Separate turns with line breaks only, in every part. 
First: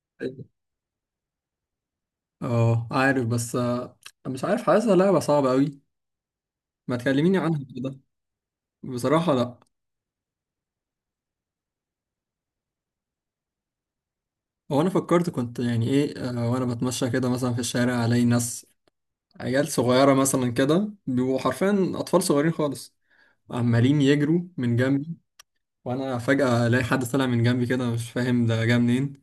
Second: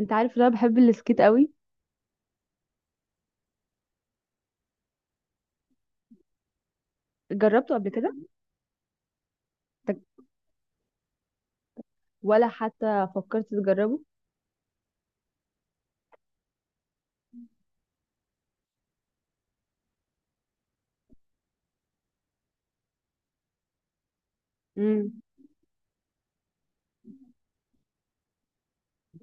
انت عارف ان انا بحب السكيت قوي.
اه عارف. بس آه، مش عارف، حاسسها لعبة صعبة قوي. ما تكلميني عنها
جربته قبل
كده.
كده؟
بصراحة لا.
طب، ولا حتى فكرت تجربه؟
هو انا فكرت، كنت يعني ايه آه، وانا بتمشى كده مثلا في الشارع، الاقي ناس، عيال صغيرة مثلا كده، بيبقوا حرفيا اطفال صغيرين خالص، عمالين يجروا من جنبي،
امم.
وانا فجأة الاقي حد طالع من جنبي كده، مش فاهم ده جه منين.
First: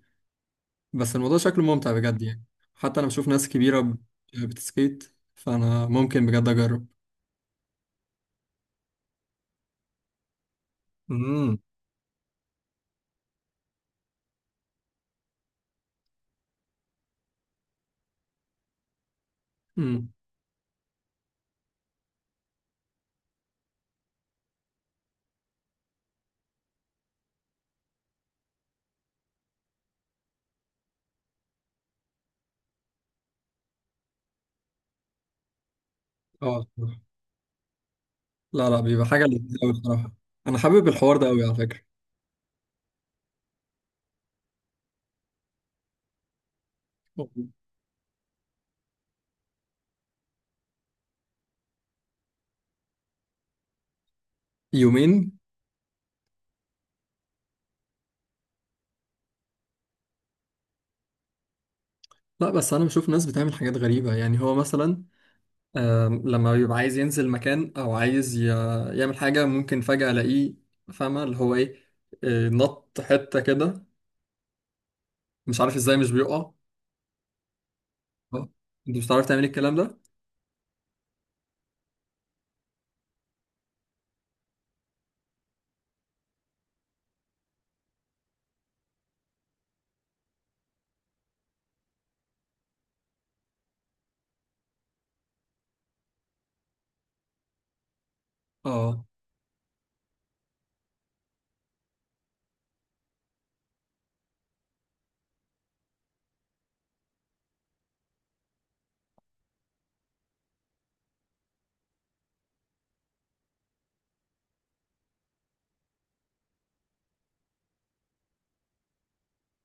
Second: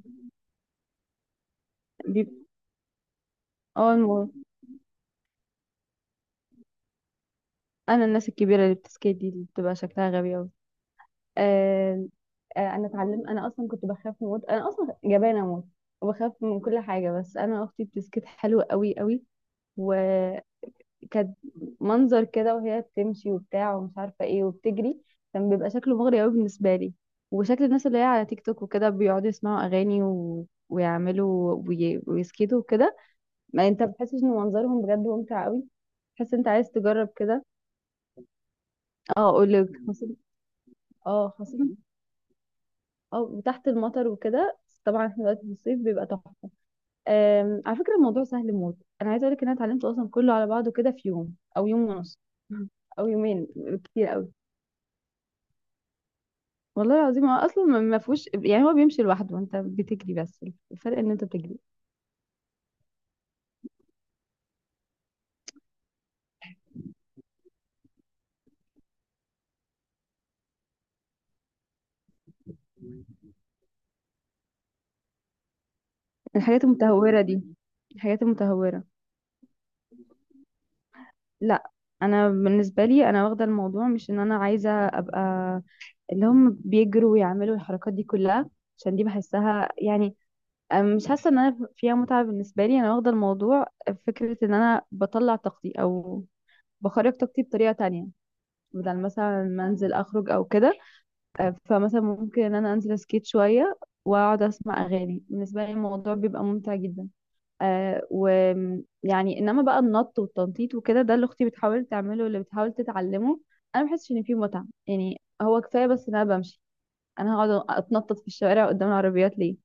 بس الموضوع شكله ممتع بجد
بيب...
يعني. حتى انا بشوف ناس كبيرة
اه المو...
بتسكيت، فانا ممكن بجد اجرب.
انا الناس الكبيره اللي بتسكيت دي اللي بتبقى شكلها غبي قوي.
امم.
آه... انا اتعلمت، انا اصلا كنت بخاف موت، انا اصلا جبانه موت وبخاف من كل حاجه، بس انا اختي بتسكيت حلو قوي قوي و...
امم.
كانت منظر كده وهي بتمشي وبتاع ومش عارفه ايه وبتجري، كان بيبقى شكله مغري قوي بالنسبه لي. وشكل الناس اللي هي على تيك توك وكده بيقعدوا يسمعوا اغاني ويعملوا ويسكتوا وكده، ما انت بتحسش ان منظرهم بجد ممتع قوي؟ تحس انت
اه.
عايز تجرب كده.
لا لا، بيبقى حاجة
اه اقول
لذيذة
لك،
أوي
خاصه،
بصراحة. أنا حابب الحوار
اه
ده أوي على
خاصه،
فكرة.
اه وتحت المطر وكده. طبعا احنا دلوقتي في الصيف بيبقى تحفه. على فكره الموضوع سهل موت، انا عايزه اقول لك ان انا اتعلمته اصلا كله على بعضه كده في يوم او يوم ونص، او يومين كتير قوي.
يومين.
والله العظيم هو اصلا ما فيهوش، يعني هو بيمشي لوحده وانت بتجري بس، الفرق ان انت بتجري.
لا، بس أنا بشوف ناس بتعمل حاجات غريبة يعني. هو مثلا لما بيبقى عايز ينزل مكان أو عايز يعمل حاجة، ممكن فجأة ألاقيه، فاهمة اللي هو إيه، نط حتة كده، مش عارف إزاي مش بيقع.
الحاجات المتهوره دي، الحاجات
آه،
المتهوره،
أنت مش بتعرف تعمل الكلام ده؟
لا انا بالنسبه لي، انا واخده الموضوع مش ان انا عايزه ابقى اللي هم بيجروا ويعملوا الحركات دي كلها، عشان دي بحسها يعني، مش حاسه ان انا فيها متعه. بالنسبه لي انا واخده الموضوع فكره ان انا بطلع طاقتي او بخرج طاقتي بطريقه تانية، بدل
أه.
مثلا ما انزل اخرج او كده. فمثلا ممكن ان انا انزل اسكيت شويه واقعد اسمع اغاني، بالنسبه لي الموضوع بيبقى ممتع جدا. آه ويعني انما بقى النط والتنطيط وكده، ده اللي اختي بتحاول تعمله واللي بتحاول تتعلمه، انا ما بحسش ان فيه متعه، يعني هو كفايه بس ان انا بمشي، انا هقعد اتنطط في الشوارع قدام العربيات ليه؟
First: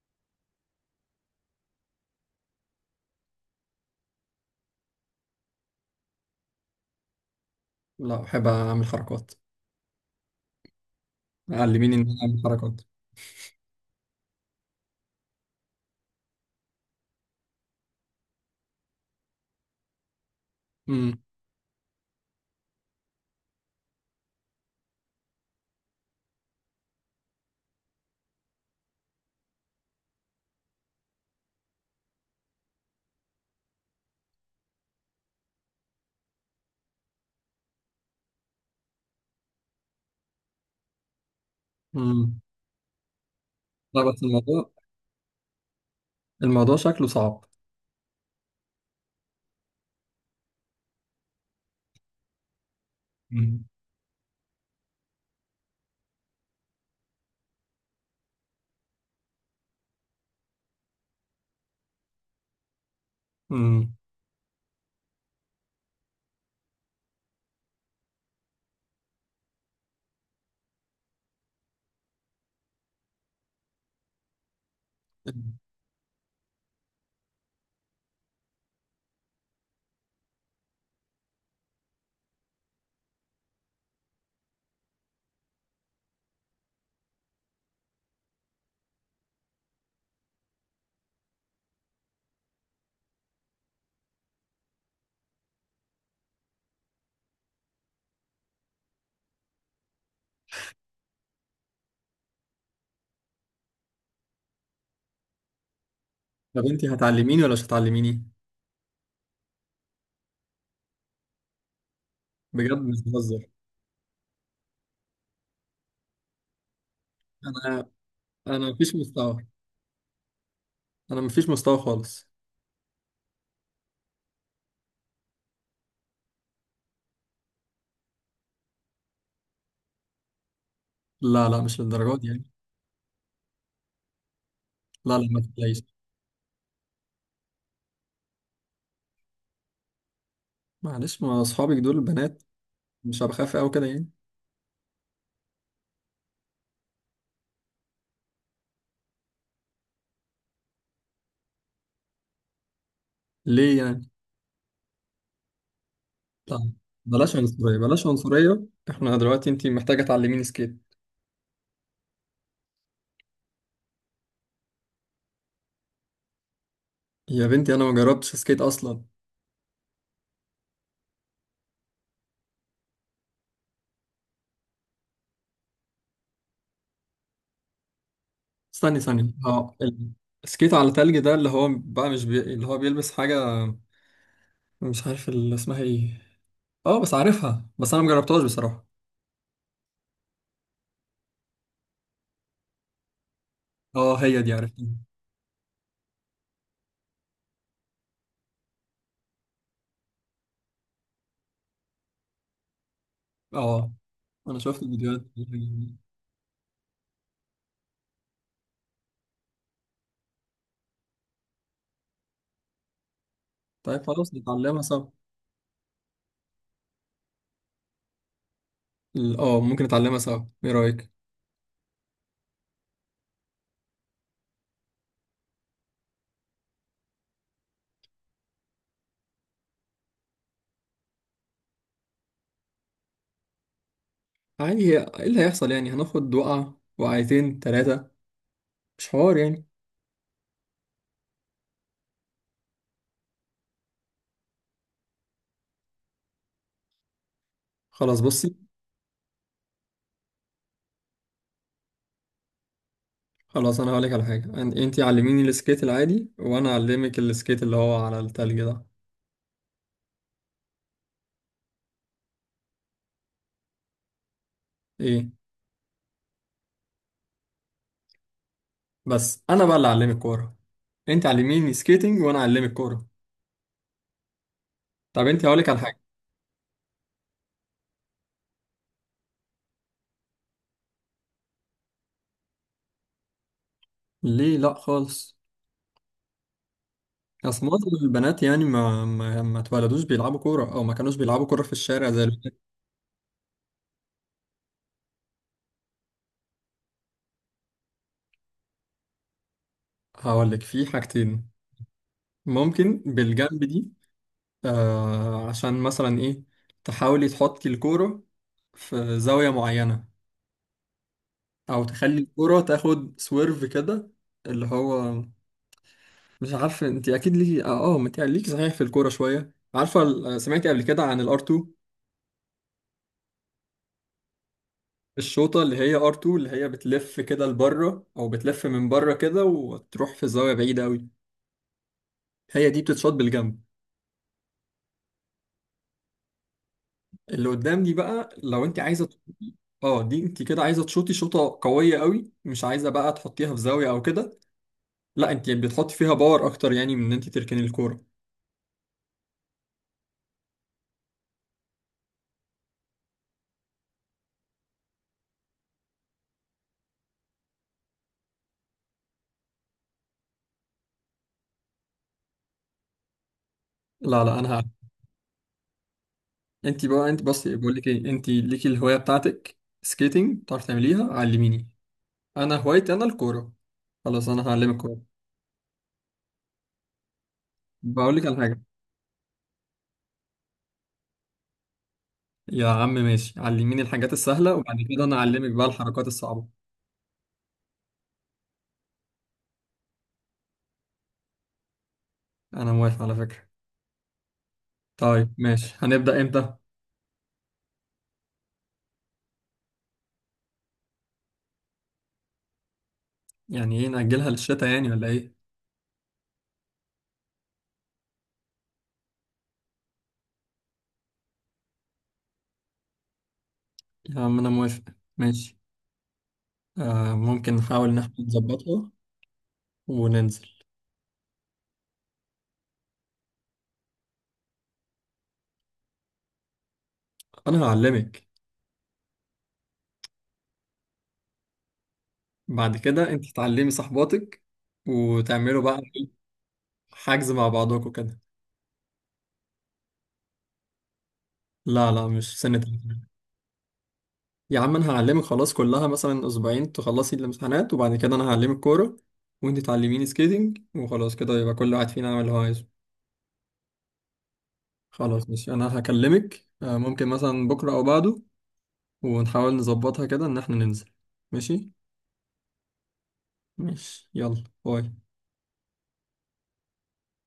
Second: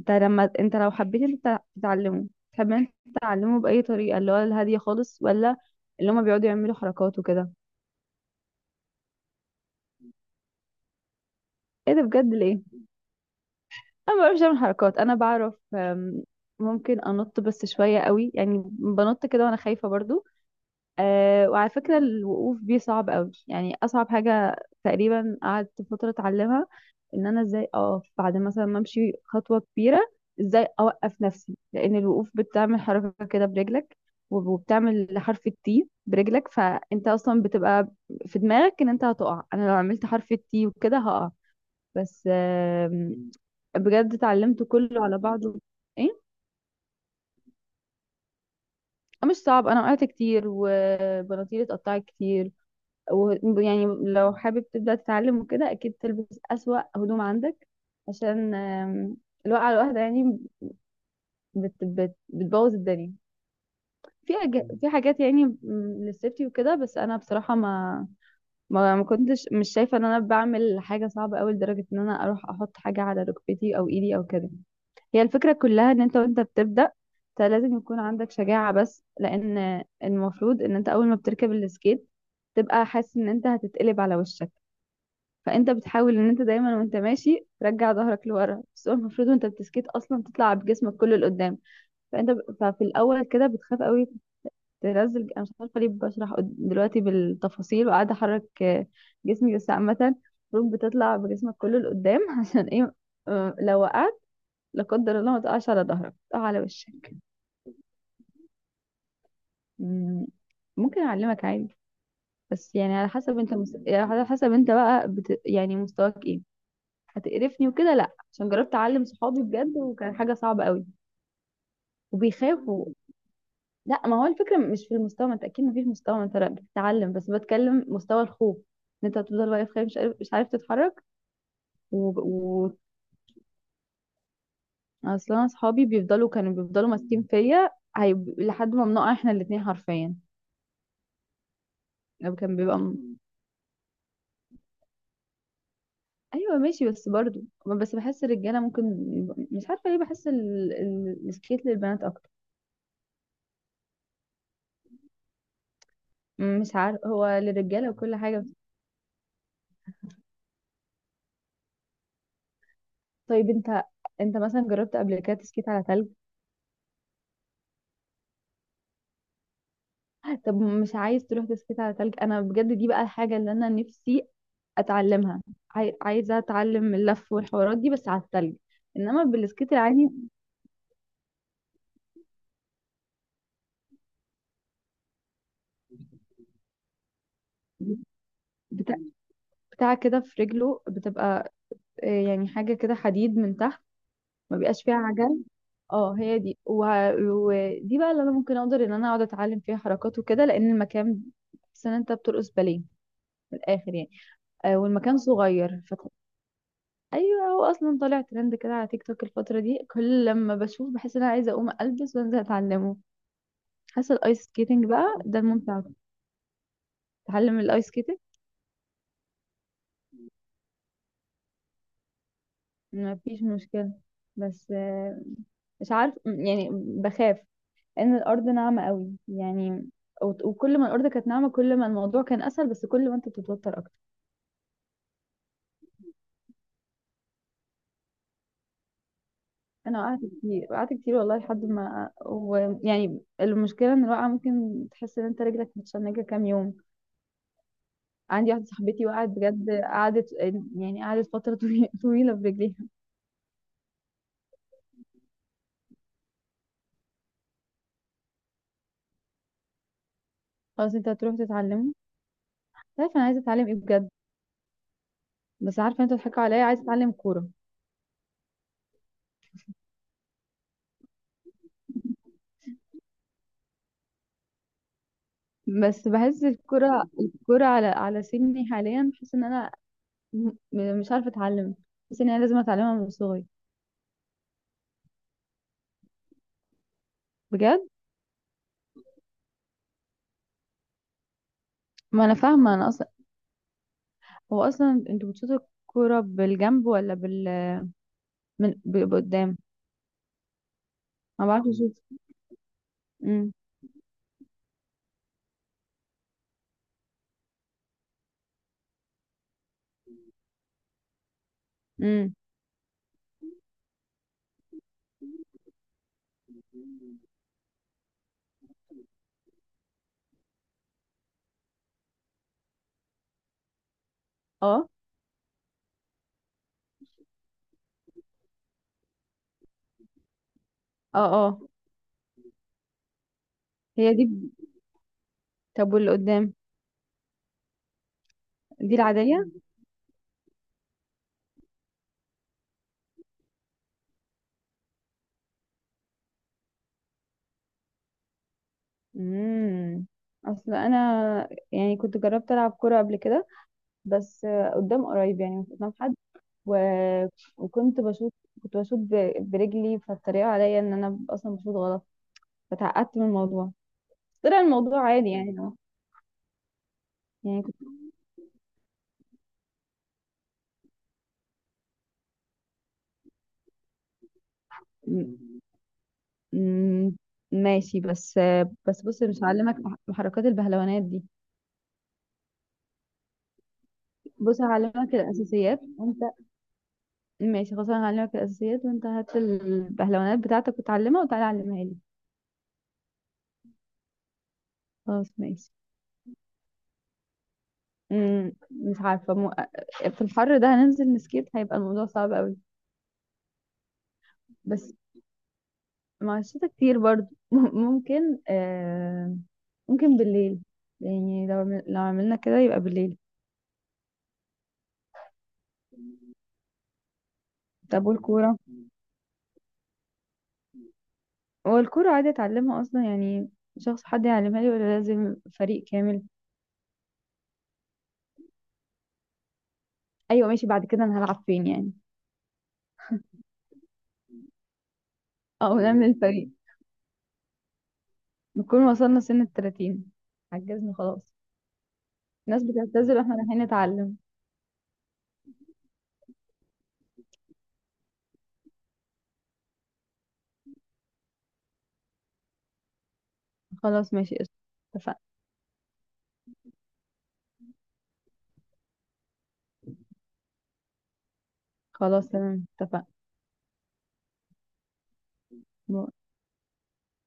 انت لما انت لو حبيت انت تتعلمه، تحب انت تتعلمه باي طريقه، اللي هو الهاديه خالص ولا اللي هما بيقعدوا يعملوا حركات وكده؟
لا، بحب أعمل حركات. علميني
ايه
إن
ده
أنا
بجد؟
أعمل
ليه؟
حركات.
انا ما بعرفش اعمل حركات، انا بعرف ممكن انط بس شويه قوي، يعني بنط كده وانا خايفه برضو.
امم.
أه وعلى فكره الوقوف بيه صعب قوي، يعني اصعب حاجه. تقريبا قعدت فتره اتعلمها ان انا ازاي اقف بعد مثلا ما امشي خطوه كبيره، ازاي اوقف نفسي، لان الوقوف بتعمل حركه كده برجلك، وبتعمل حرف التي برجلك، فانت اصلا بتبقى في دماغك ان انت هتقع. انا لو عملت حرف التي وكده هقع. بس
امم. لا
بجد
بس
اتعلمت
الموضوع،
كله على بعضه. ايه؟
الموضوع شكله صعب.
آه، مش صعب، انا وقعت كتير وبناطيلي اتقطعت كتير. ويعني لو حابب تبدأ تتعلم وكده، اكيد تلبس اسوأ هدوم عندك، عشان الوقعة الواحدة يعني بت بتبوظ الدنيا.
امم.
في حاجات يعني للسيفتي وكده، بس انا بصراحة ما كنتش مش شايفة ان انا بعمل حاجة صعبة قوي لدرجة ان انا اروح احط حاجة على ركبتي او ايدي او كده. هي الفكرة كلها ان انت وانت بتبدأ، انت لازم يكون عندك شجاعة، بس لان المفروض ان انت اول ما بتركب السكيت تبقى حاسس ان انت هتتقلب على وشك، فانت بتحاول ان انت دايما وانت ماشي ترجع ظهرك لورا، بس هو المفروض وانت بتسكيت اصلا تطلع بجسمك كله لقدام. ففي الاول كده بتخاف قوي تنزل. انا مش عارفة ليه بشرح دلوقتي بالتفاصيل وقاعدة احرك جسمي. بس عامة المفروض بتطلع بجسمك كله لقدام عشان ايه؟ آه، لو وقعت، لا قدر الله، ما تقعش على ظهرك، تقع على
طب انت
وشك.
هتعلميني ولا مش هتعلميني؟
مم، ممكن اعلمك عادي، بس
بجد
يعني
مش
على حسب
بهزر.
انت يعني على حسب انت بقى يعني مستواك ايه. هتقرفني
انا
وكده؟ لا، عشان
انا
جربت
مفيش
اعلم صحابي
مستوى،
بجد وكان حاجه صعبه قوي
انا مفيش مستوى خالص.
وبيخافوا. لا، ما هو الفكره مش في المستوى، ما انت اكيد ما فيش مستوى، ما انت لا بتتعلم، بس بتكلم مستوى الخوف، ان انت هتفضل واقف خايف مش عارف، مش عارف تتحرك.
لا لا، مش
و...
للدرجات دي يعني.
و...
لا لا،
اصلا
ما
انا
تقلقيش.
صحابي بيفضلوا كانوا بيفضلوا ماسكين فيا لحد ما بنقع احنا الاثنين حرفيا.
معلش، ما اصحابك دول
لو
البنات،
كان بيبقى
مش هبقى خايف قوي كده يعني.
ايوه ماشي، بس برضو بس بحس الرجاله ممكن مش عارفه ليه بحس السكيت للبنات اكتر.
ليه يعني؟ لا،
مش عارف، هو
بلاش عنصرية،
للرجاله
بلاش
وكل حاجه.
عنصرية، احنا دلوقتي انت محتاجة تعلميني سكيت.
طيب انت، انت مثلا جربت قبل كده تسكيت على تلج؟
يا بنتي انا ما جربتش سكيت اصلا.
طب مش عايز تروح تسكيت على تلج؟ انا بجد دي بقى الحاجه اللي انا نفسي اتعلمها، عايزه اتعلم اللف والحوارات دي بس على التلج.
استني
انما
ثانية.
بالسكيت
اه،
العادي
السكيت على تلج ده، اللي هو بقى مش بي... اللي هو بيلبس حاجة، مش عارف اللي اسمها ايه. اه بس عارفها، بس انا مجربتهاش بصراحة.
بتاع، بتاع كده في رجله بتبقى، آه، يعني حاجه كده حديد من تحت،
اه هي دي،
ما بيبقاش
عرفتها.
فيها عجل. اه هي دي، ودي بقى اللي انا ممكن اقدر ان انا اقعد اتعلم فيها حركات وكده، لان المكان، بس ان انت بترقص باليه من
اه،
الاخر يعني.
انا
آه
شفت
والمكان
الفيديوهات
صغير
دي.
ايوه. هو اصلا طالع ترند كده على تيك توك الفتره دي، كل لما بشوف بحس ان انا عايزه اقوم البس وانزل اتعلمه.
طيب
حاسه
خلاص،
الايس
نتعلمها
سكيتنج
سوا.
بقى ده الممتع، اتعلم الايس سكيتنج.
اه، ممكن نتعلمها سوا، ايه رأيك؟
ما فيش مشكله، بس آه مش عارف، يعني بخاف ان الارض ناعمه قوي يعني، وكل ما الارض كانت ناعمه كل ما الموضوع كان اسهل، بس كل ما انت بتتوتر اكتر.
عادي، ايه اللي هيحصل يعني؟ هناخد وقعة، وقعتين، تلاتة، مش حوار يعني.
انا وقعت كتير، وقعت كتير والله، لحد ما ويعني المشكله ان الوقعه ممكن تحس ان انت رجلك متشنجه كام يوم.
خلاص
عندي
بصي،
واحده صاحبتي وقعت بجد، قعدت يعني قعدت فتره طويله برجليها.
خلاص انا هقولك على حاجة، انتي علميني السكيت العادي وانا اعلمك السكيت اللي هو على التلج ده.
خلاص انت هتروح تتعلمه. عارفه انا عايزه اتعلم ايه بجد؟
ايه،
بس عارفه انتوا بتضحكوا عليا، عايزه اتعلم كوره.
بس انا بقى اللي اعلمك كورة. انتي علميني سكيتنج وانا اعلمك كورة. طب انتي هقولك على حاجة.
بس بحس الكوره، الكوره على على سني حاليا بحس ان انا مش عارفه اتعلم، بحس ان انا لازم اتعلمها من صغري.
ليه؟ لا خالص. اصل
بجد
معظم البنات يعني ما اتولدوش بيلعبوا كوره، او ما كانوش بيلعبوا كوره في الشارع زي،
ما انا فاهمه. انا اصلا، هو اصلا انتوا بتشوطوا الكوره بالجنب ولا من بيبقى قدام؟
هقول لك في
ما
حاجتين.
بعرفش اشوف.
ممكن
امم.
بالجنب دي. آه عشان مثلا ايه، تحاولي تحطي الكورة في زاوية معينة، او تخلي
امم.
الكورة تاخد سويرف كده، اللي هو، مش عارف انت اكيد ليكي، اه اه ما انت ليكي صحيح في الكورة شوية، عارفة سمعتي قبل كده عن الار 2؟
اه.
الشوطة اللي هي ار 2، اللي هي بتلف كده لبره، او بتلف من بره كده، وتروح في زاوية بعيدة قوي.
اه. اه
هي دي بتتشاط بالجنب.
هي دي. طب واللي قدام؟
اللي قدام دي بقى، لو انت
دي
عايزه
العادية.
اه، دي انت كده عايزه تشوطي شوطه قويه قوي، مش عايزه بقى تحطيها في زاويه او كده. لا، انت بتحطي فيها باور اكتر، يعني من ان انت تركني الكوره.
امم. اصل انا يعني كنت جربت العب كورة قبل كده، بس آه، قدام قريب يعني مش قدام حد، و... وكنت بشوط، كنت بشوط برجلي، فالطريقة عليا ان انا اصلا بشوط غلط، فتعقدت من الموضوع.
لا لا
بس
انا
طلع
ه...
الموضوع عادي يعني
انت بقى، انت بصي،
يعني
بقول
كنت
لك ايه، انت ليكي الهوايه بتاعتك سكيتنج، بتعرفي تعمليها، علميني. انا هوايتي انا الكوره، خلاص انا هعلمك كوره.
م- م- ماشي.
بقول لك على
بس
حاجه.
آه، بس بص مش هعلمك محركات البهلوانات دي.
يا عم ماشي، علميني الحاجات السهله،
بص
وبعد كده
هعلمك
انا اعلمك بقى
الاساسيات،
الحركات
وانت
الصعبه.
ماشي. خلاص انا هعلمك الاساسيات، وانت هات البهلوانات بتاعتك وتعلمها وتعالى علمها لي.
انا موافق على فكره.
خلاص
طيب
ماشي.
ماشي، هنبدا امتى؟
مش عارفه في الحر ده هننزل نسكيت هيبقى الموضوع صعب قوي.
يعني ايه، نأجلها للشتاء يعني
بس
ولا ايه؟
مع الشتا كتير برضو ممكن ممكن بالليل، يعني لو لو عملنا كده يبقى بالليل.
يا عم أنا موافق، ماشي. ممكن نحاول إن
طب
إحنا
والكوره؟
نظبطها وننزل.
هو الكوره عادي اتعلمها اصلا يعني؟ شخص، حد يعلمها لي ولا لازم فريق كامل؟
أنا هعلمك.
ايوه ماشي، بعد كده انا هلعب فين يعني؟
بعد كده أنت تعلمي صاحباتك، وتعملوا
او
بقى
نعمل فريق،
حجز مع بعضكم كده.
نكون وصلنا سن 30، عجزنا خلاص.
لا لا، مش سنة
الناس
تلاتين.
بتعتذر واحنا رايحين نتعلم.
يا عم أنا هعلمك خلاص، كلها مثلا أسبوعين تخلصي الامتحانات، وبعد كده أنا هعلمك كورة، وأنت تعلميني سكيتنج، وخلاص كده يبقى كل واحد فينا يعمل اللي هو عايزه.
خلاص ماشي قشطة،
خلاص
اتفقنا.
ماشي. أنا هكلمك ممكن مثلا بكرة أو بعده، ونحاول نظبطها كده إن إحنا ننزل. ماشي.
خلاص تمام، اتفقنا.
ماشي يلا باي.